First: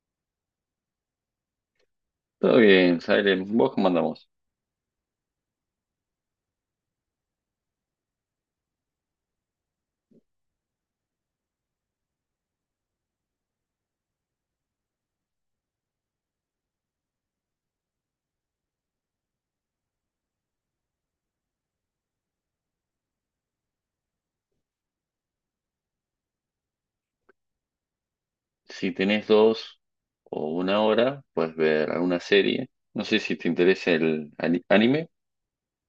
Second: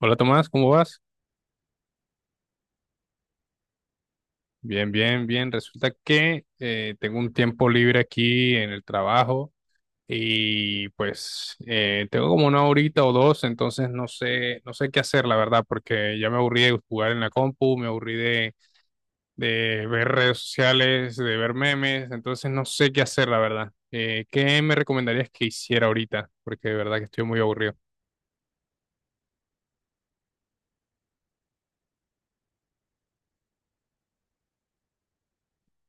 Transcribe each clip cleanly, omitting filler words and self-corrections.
Hola Tomás, ¿cómo vas? Todo bien, Salem. ¿Vos cómo andamos? Bien, bien, bien. Resulta que tengo un tiempo libre aquí en el trabajo y pues tengo como una horita o dos. Entonces no sé, no sé qué hacer, la verdad, porque ya me aburrí de jugar en la compu, me aburrí de ver redes sociales, de ver memes. Entonces no sé qué hacer, la verdad. ¿Qué me recomendarías que hiciera ahorita? Porque de verdad que estoy muy aburrido. Si tenés 2 o 1 hora, puedes ver alguna serie. No sé si te interesa el anime.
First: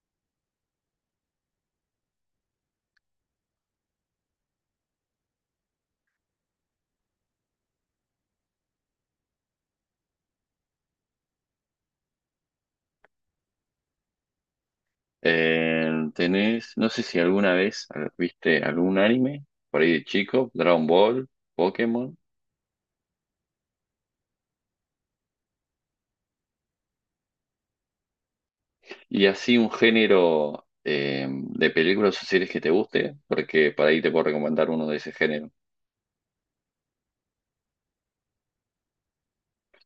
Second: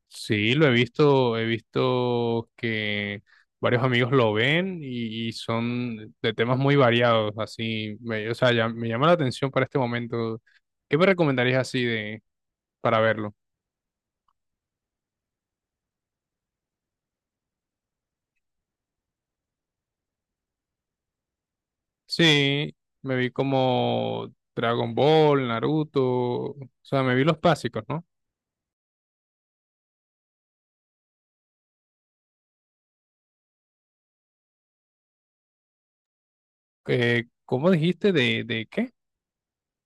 Sí, lo he visto que varios amigos lo ven y son de temas muy variados, así, o sea, ya, me llama la atención para este momento. ¿Qué me recomendarías así de para verlo? Tenés, no sé si alguna vez viste algún anime por ahí de chico, Dragon Ball, Pokémon, Sí, me vi como Dragon Ball, Naruto, o sea, me vi los básicos, ¿no? y así un género de películas o series que te guste, porque por ahí te puedo recomendar uno de ese género. ¿Cómo dijiste de qué?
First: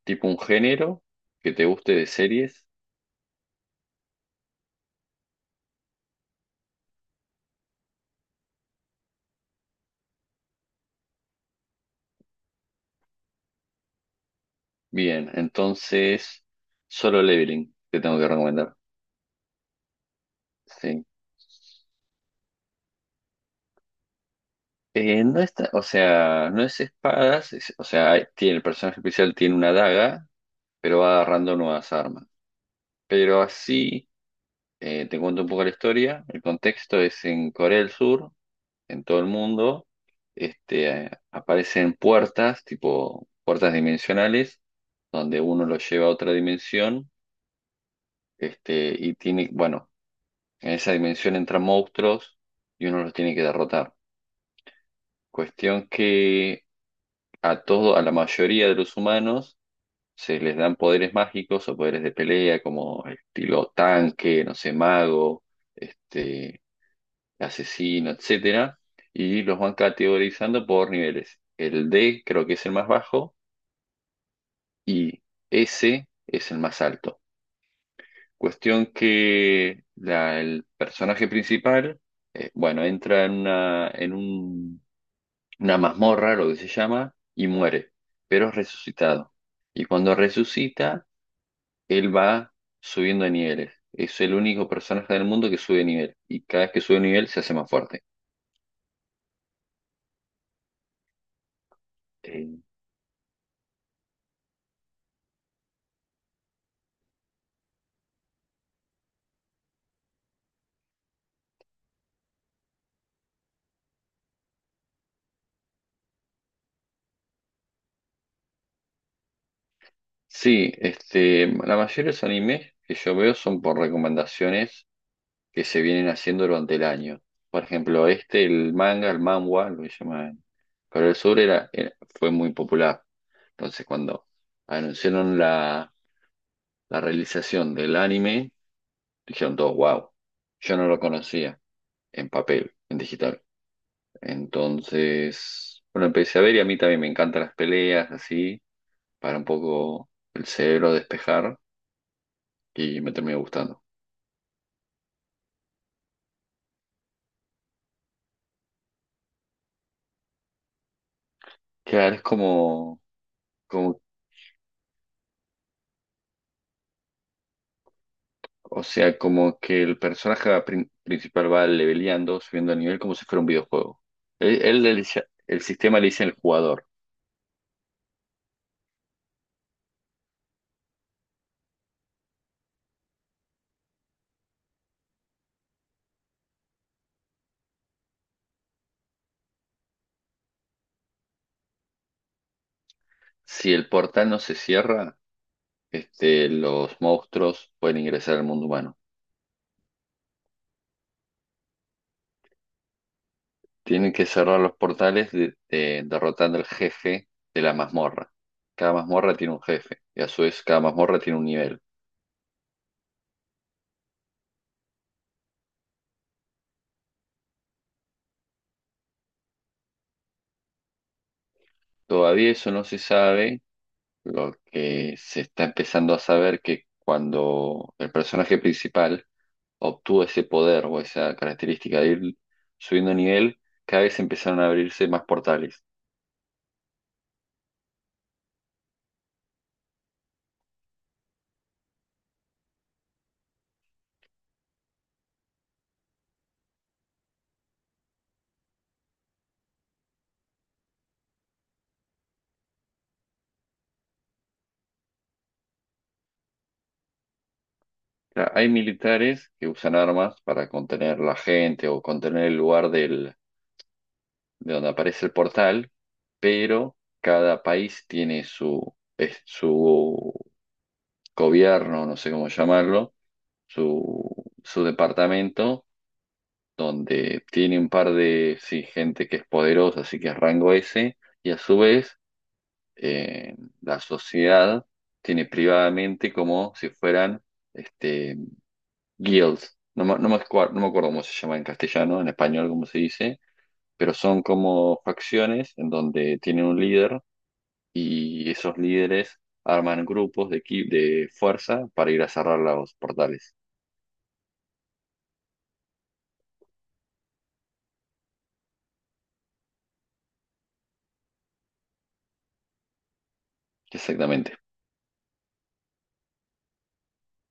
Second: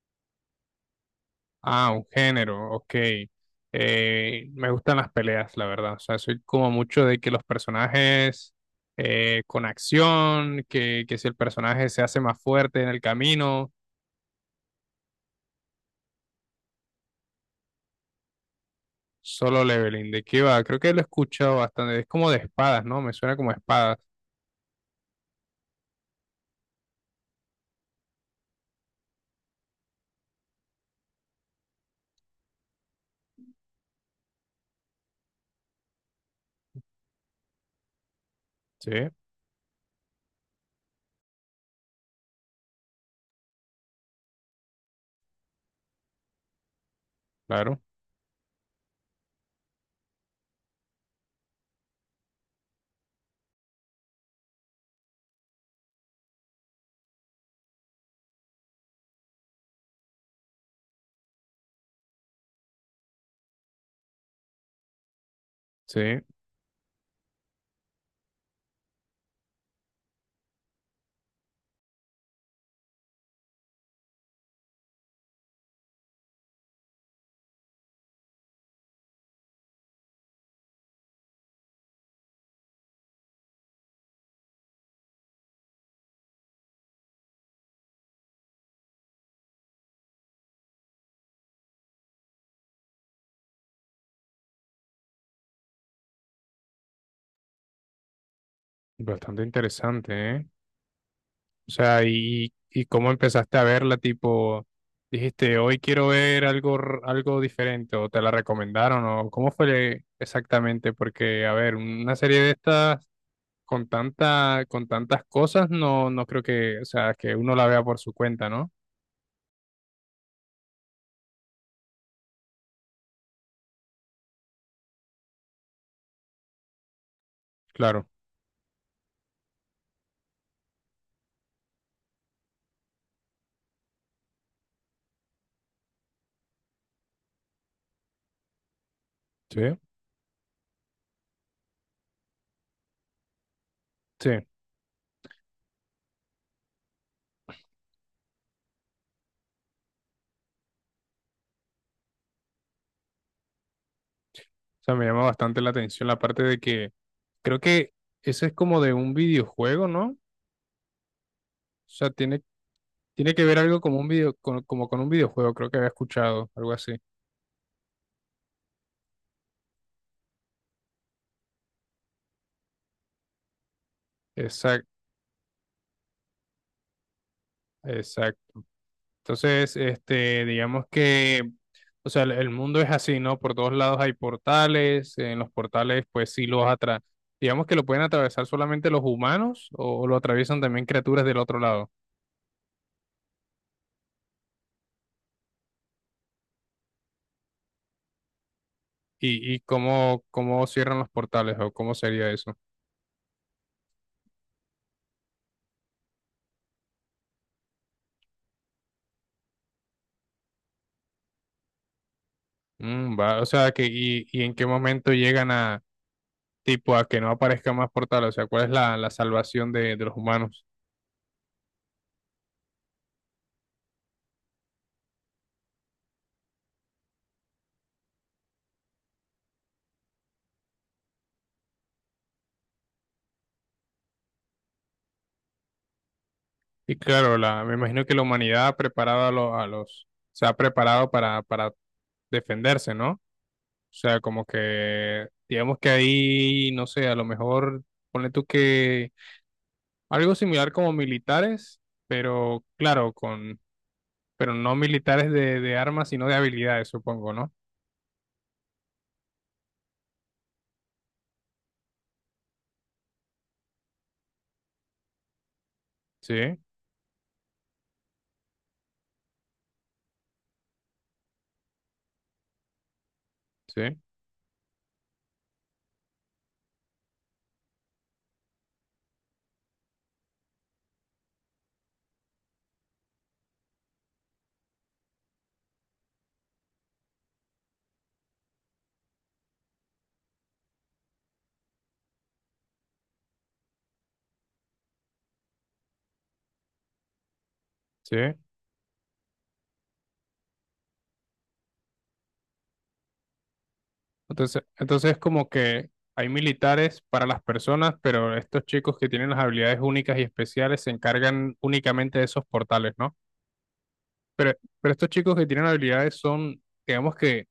Tipo un género que te Ah, guste un de series. género, ok. Me gustan las peleas, la verdad. O sea, soy como mucho de que los personajes con acción, que si el personaje se hace más fuerte en el camino, Bien, entonces, Solo Leveling te tengo que recomendar. solo leveling. ¿De qué va? Creo que lo he Sí. escuchado bastante. Es como de espadas, ¿no? Me suena como espadas. No está, o sea, no es espadas, o sea, el personaje especial tiene una daga, pero va agarrando nuevas armas. Pero así, te cuento un poco la historia. El contexto es en Corea del Sur, Sí, en todo el mundo. Aparecen puertas, tipo puertas dimensionales, donde uno lo lleva a otra dimensión. claro. Y tiene, bueno, en esa dimensión entran monstruos y uno los tiene que derrotar. Cuestión que a la mayoría de los humanos se les dan poderes mágicos o poderes de pelea, como estilo tanque, no sé, mago, Sí, este, asesino, etcétera, y los van categorizando por niveles. El D creo que es el más bajo y S es el más alto. Cuestión que el personaje principal, bueno, entra en una mazmorra, lo que se llama, y muere, pero es resucitado. Y cuando resucita, él va subiendo de niveles. Es el único personaje del mundo que sube de nivel. Y cada vez que sube de nivel se hace más fuerte. bastante interesante, ¿eh? O sea, Eh, y cómo empezaste a verla, tipo, dijiste, hoy quiero ver algo, algo diferente, o te la recomendaron, o cómo fue exactamente, porque, a ver, una serie de estas con tanta, con tantas cosas, no, no creo que, o sea, que uno la vea por su cuenta, ¿no? sí, la mayoría de los animes que yo veo son por recomendaciones que se vienen haciendo durante el año. Por ejemplo, Claro, el manga, el manhwa, lo que llaman Corea del Sur, fue muy popular. Entonces, cuando anunciaron la realización del anime, dijeron todos, sí, wow, yo no lo conocía en papel, en digital. sí. O Entonces, bueno, empecé a ver y a mí también me encantan las peleas, así, para un poco el cerebro despejar y me terminó gustando. sea, me llama bastante la atención la parte de que creo que eso es como de un videojuego, ¿no? O sea, Claro, es tiene, como, tiene que ver algo como como, un video, como con un videojuego, creo que había escuchado, algo así. o sea, como que el personaje principal va leveleando, subiendo el nivel como si fuera un videojuego. Él Exacto, el sistema le dice al jugador, exacto. Entonces, este, digamos que, o sea, el mundo es así, ¿no? Por todos lados hay portales, en los portales, pues sí digamos que lo pueden atravesar solamente los humanos o lo atraviesan también criaturas del otro lado. si el portal no se cierra, los monstruos pueden ingresar al mundo humano. ¿ y cómo, cómo cierran los portales o cómo sería eso? Tienen que cerrar los portales derrotando al jefe de la mazmorra. Cada mazmorra tiene un jefe y a su vez cada mazmorra tiene un nivel. Mm, va, o sea, que, y en qué momento llegan a, tipo, a que no aparezcan más portales, o sea, ¿cuál es la, la salvación de los humanos? Todavía eso no se sabe. Lo que se está empezando a saber que cuando el personaje principal obtuvo ese poder o esa característica de ir subiendo nivel, cada vez empezaron a abrirse más portales. Y claro, la, me imagino que la humanidad ha preparado a, a los, se ha preparado para defenderse, ¿no? O sea, como que, digamos que ahí, no sé, a lo mejor, ponle tú que algo similar como militares, pero claro, con, pero no militares de armas, sino de habilidades, supongo, ¿no? O sea, hay militares que usan armas para contener la gente o contener el lugar del de donde aparece el portal, Sí, pero cada país tiene su gobierno, no sé cómo llamarlo, sí, su departamento, donde tiene un par de, sí, gente que es poderosa, así que es rango S, y a su vez eh, la sociedad tiene privadamente como si fueran este, guilds. No me acuerdo cómo se llama en castellano, en español, cómo se dice, pero son como facciones en donde tienen un líder sí. y esos líderes arman grupos de fuerza para ir a cerrar los portales. Entonces, entonces como que hay militares para las personas, pero estos chicos que tienen las habilidades únicas y especiales se encargan únicamente de esos portales, ¿no? Pero, Exactamente. pero estos chicos que tienen habilidades son, digamos que,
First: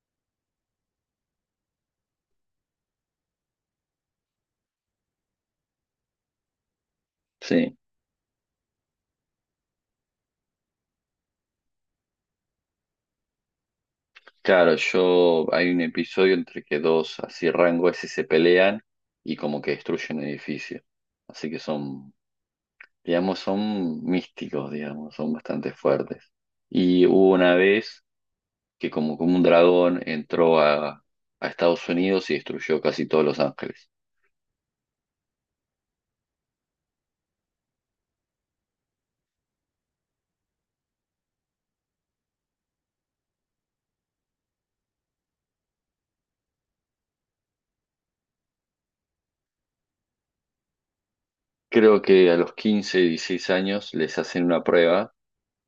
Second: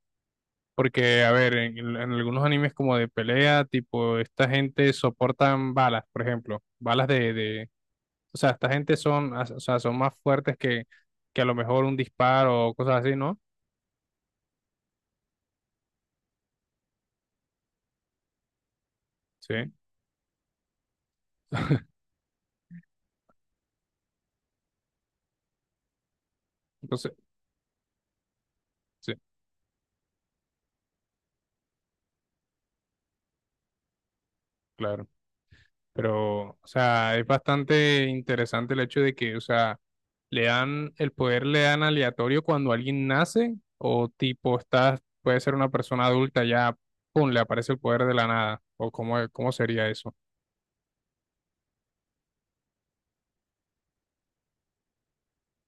porque, a ver, en algunos animes como de pelea, tipo, esta gente soportan balas, por ejemplo, balas de, Sí. o sea, esta gente son, o sea, son más fuertes que a lo mejor un disparo o cosas así, ¿no? Claro, yo hay un episodio entre que dos así rangos ese se pelean y como Sí, que destruyen un edificio. Así que son, digamos, son místicos, digamos, son bastante fuertes. Y entonces, hubo una vez que sí, como un dragón entró a Estados Unidos y destruyó casi todos Los Ángeles. claro. Pero, o sea, es bastante interesante el hecho de que, o sea, le dan, el poder le dan aleatorio cuando alguien nace, o tipo, estás, puede ser una persona adulta ya, pum, le aparece el poder de la nada, o cómo, cómo sería eso, Creo que a los 15, 16 años les hacen una prueba,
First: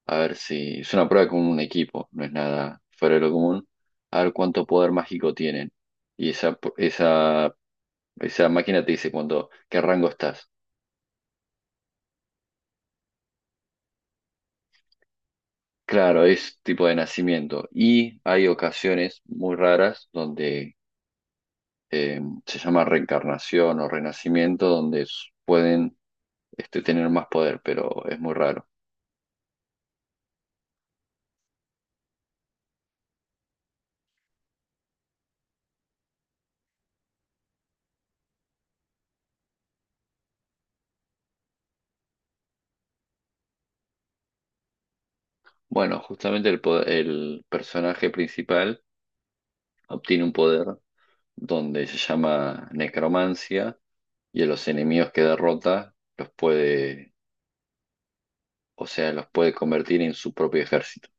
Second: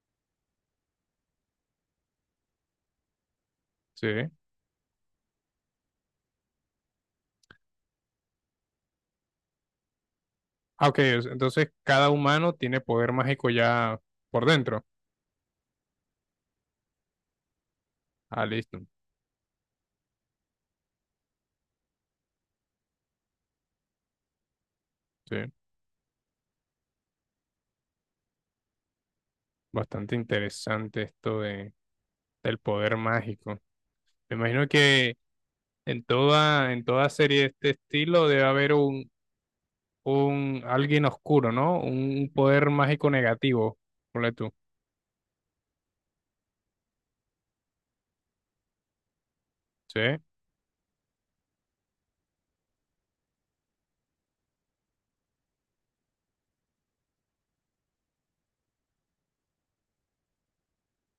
a ver si es una prueba con un equipo, no es nada fuera de lo común, ¿sí? a ver cuánto poder mágico tienen. Y esa máquina te dice cuánto, qué rango estás. Ah, ok, entonces cada humano tiene poder mágico ya por dentro. Claro, es tipo de nacimiento. Y Ah, hay listo, ocasiones muy raras donde eh, se llama reencarnación o renacimiento, donde sí. pueden tener más poder, pero es muy raro. Bastante interesante esto de, del poder mágico. Me imagino que en toda serie de este estilo debe haber un alguien oscuro, ¿no? Un poder mágico negativo, ponle tú, Bueno, justamente el personaje principal ¿sí? obtiene un poder donde se llama necromancia y a los enemigos que derrota los puede, o sea, los puede convertir en su propio ejército.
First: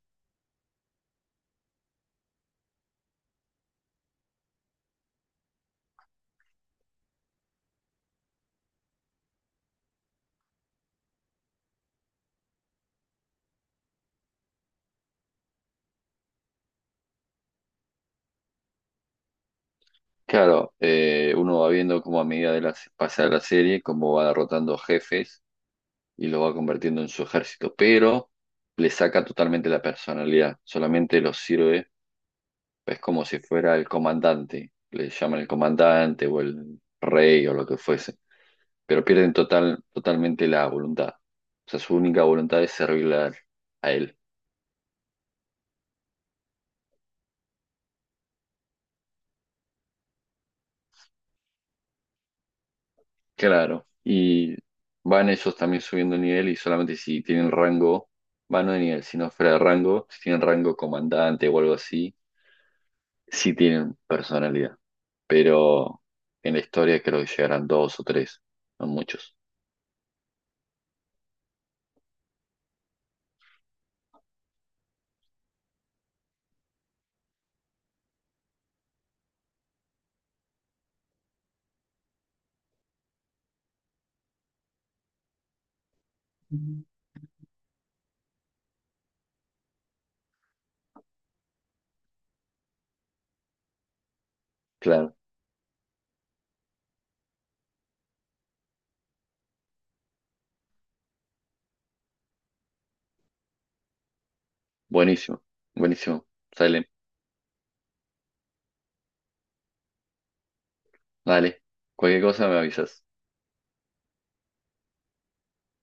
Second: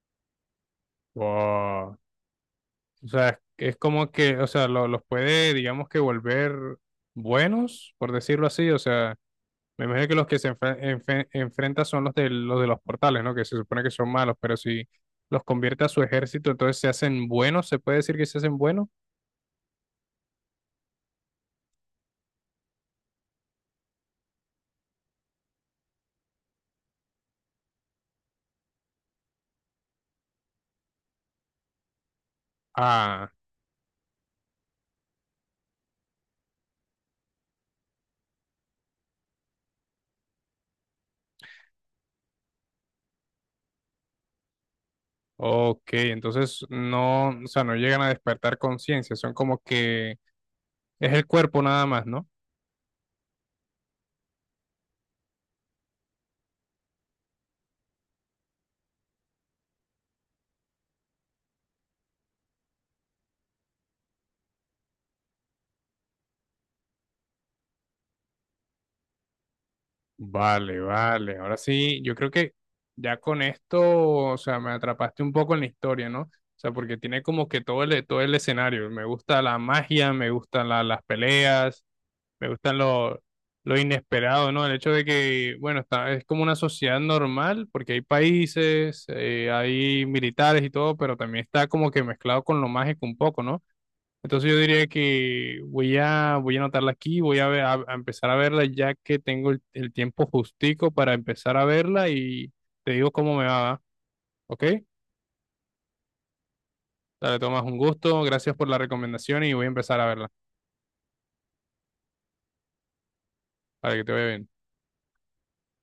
Wow. O sea, es como que, o sea, los puede, digamos que volver buenos, por decirlo así, o sea, me imagino que los que enfrenta son los de los portales, ¿no? Que se supone que son malos, pero si los convierte a su ejército, entonces se hacen buenos, ¿se puede decir que se hacen buenos? Claro, uno va viendo cómo a medida pasa la serie, cómo va derrotando jefes y los va convirtiendo en su ejército, pero le saca totalmente la personalidad, solamente los sirve, es como Ah, si fuera el comandante, le llaman el comandante o el rey o lo que fuese, pero pierden totalmente la voluntad. O sea, su única voluntad es servirle a él. ok, entonces no, o sea, no llegan a despertar conciencia, son como que es el cuerpo nada más, ¿no? Claro. Y van ellos también subiendo nivel y solamente si tienen rango, van no de nivel, sino fuera de rango, si tienen rango comandante o algo así, sí tienen personalidad. Pero en la historia creo que llegarán dos o tres, no muchos. Vale, vale. Ahora sí, yo creo que ya con esto, o sea, me atrapaste un poco en la historia, ¿no? O sea, porque tiene como que todo el escenario. Me gusta la magia, me gustan las peleas, me gustan lo inesperado, ¿no? El hecho de que, bueno, está, es como una Ujú. sociedad normal, porque hay países, hay militares y todo, pero también está como que mezclado con lo mágico un poco, ¿no? Entonces yo diría Claro. que voy a, voy a anotarla aquí, voy a, a empezar a verla ya que tengo el tiempo justico para empezar a verla y te digo cómo me va, ¿va? ¿Ok? Buenísimo, buenísimo. Sale, Dale, Tomás, un gusto, gracias por la recomendación y voy a empezar a verla dale. Cualquier cosa me avisas. para que te vaya bien.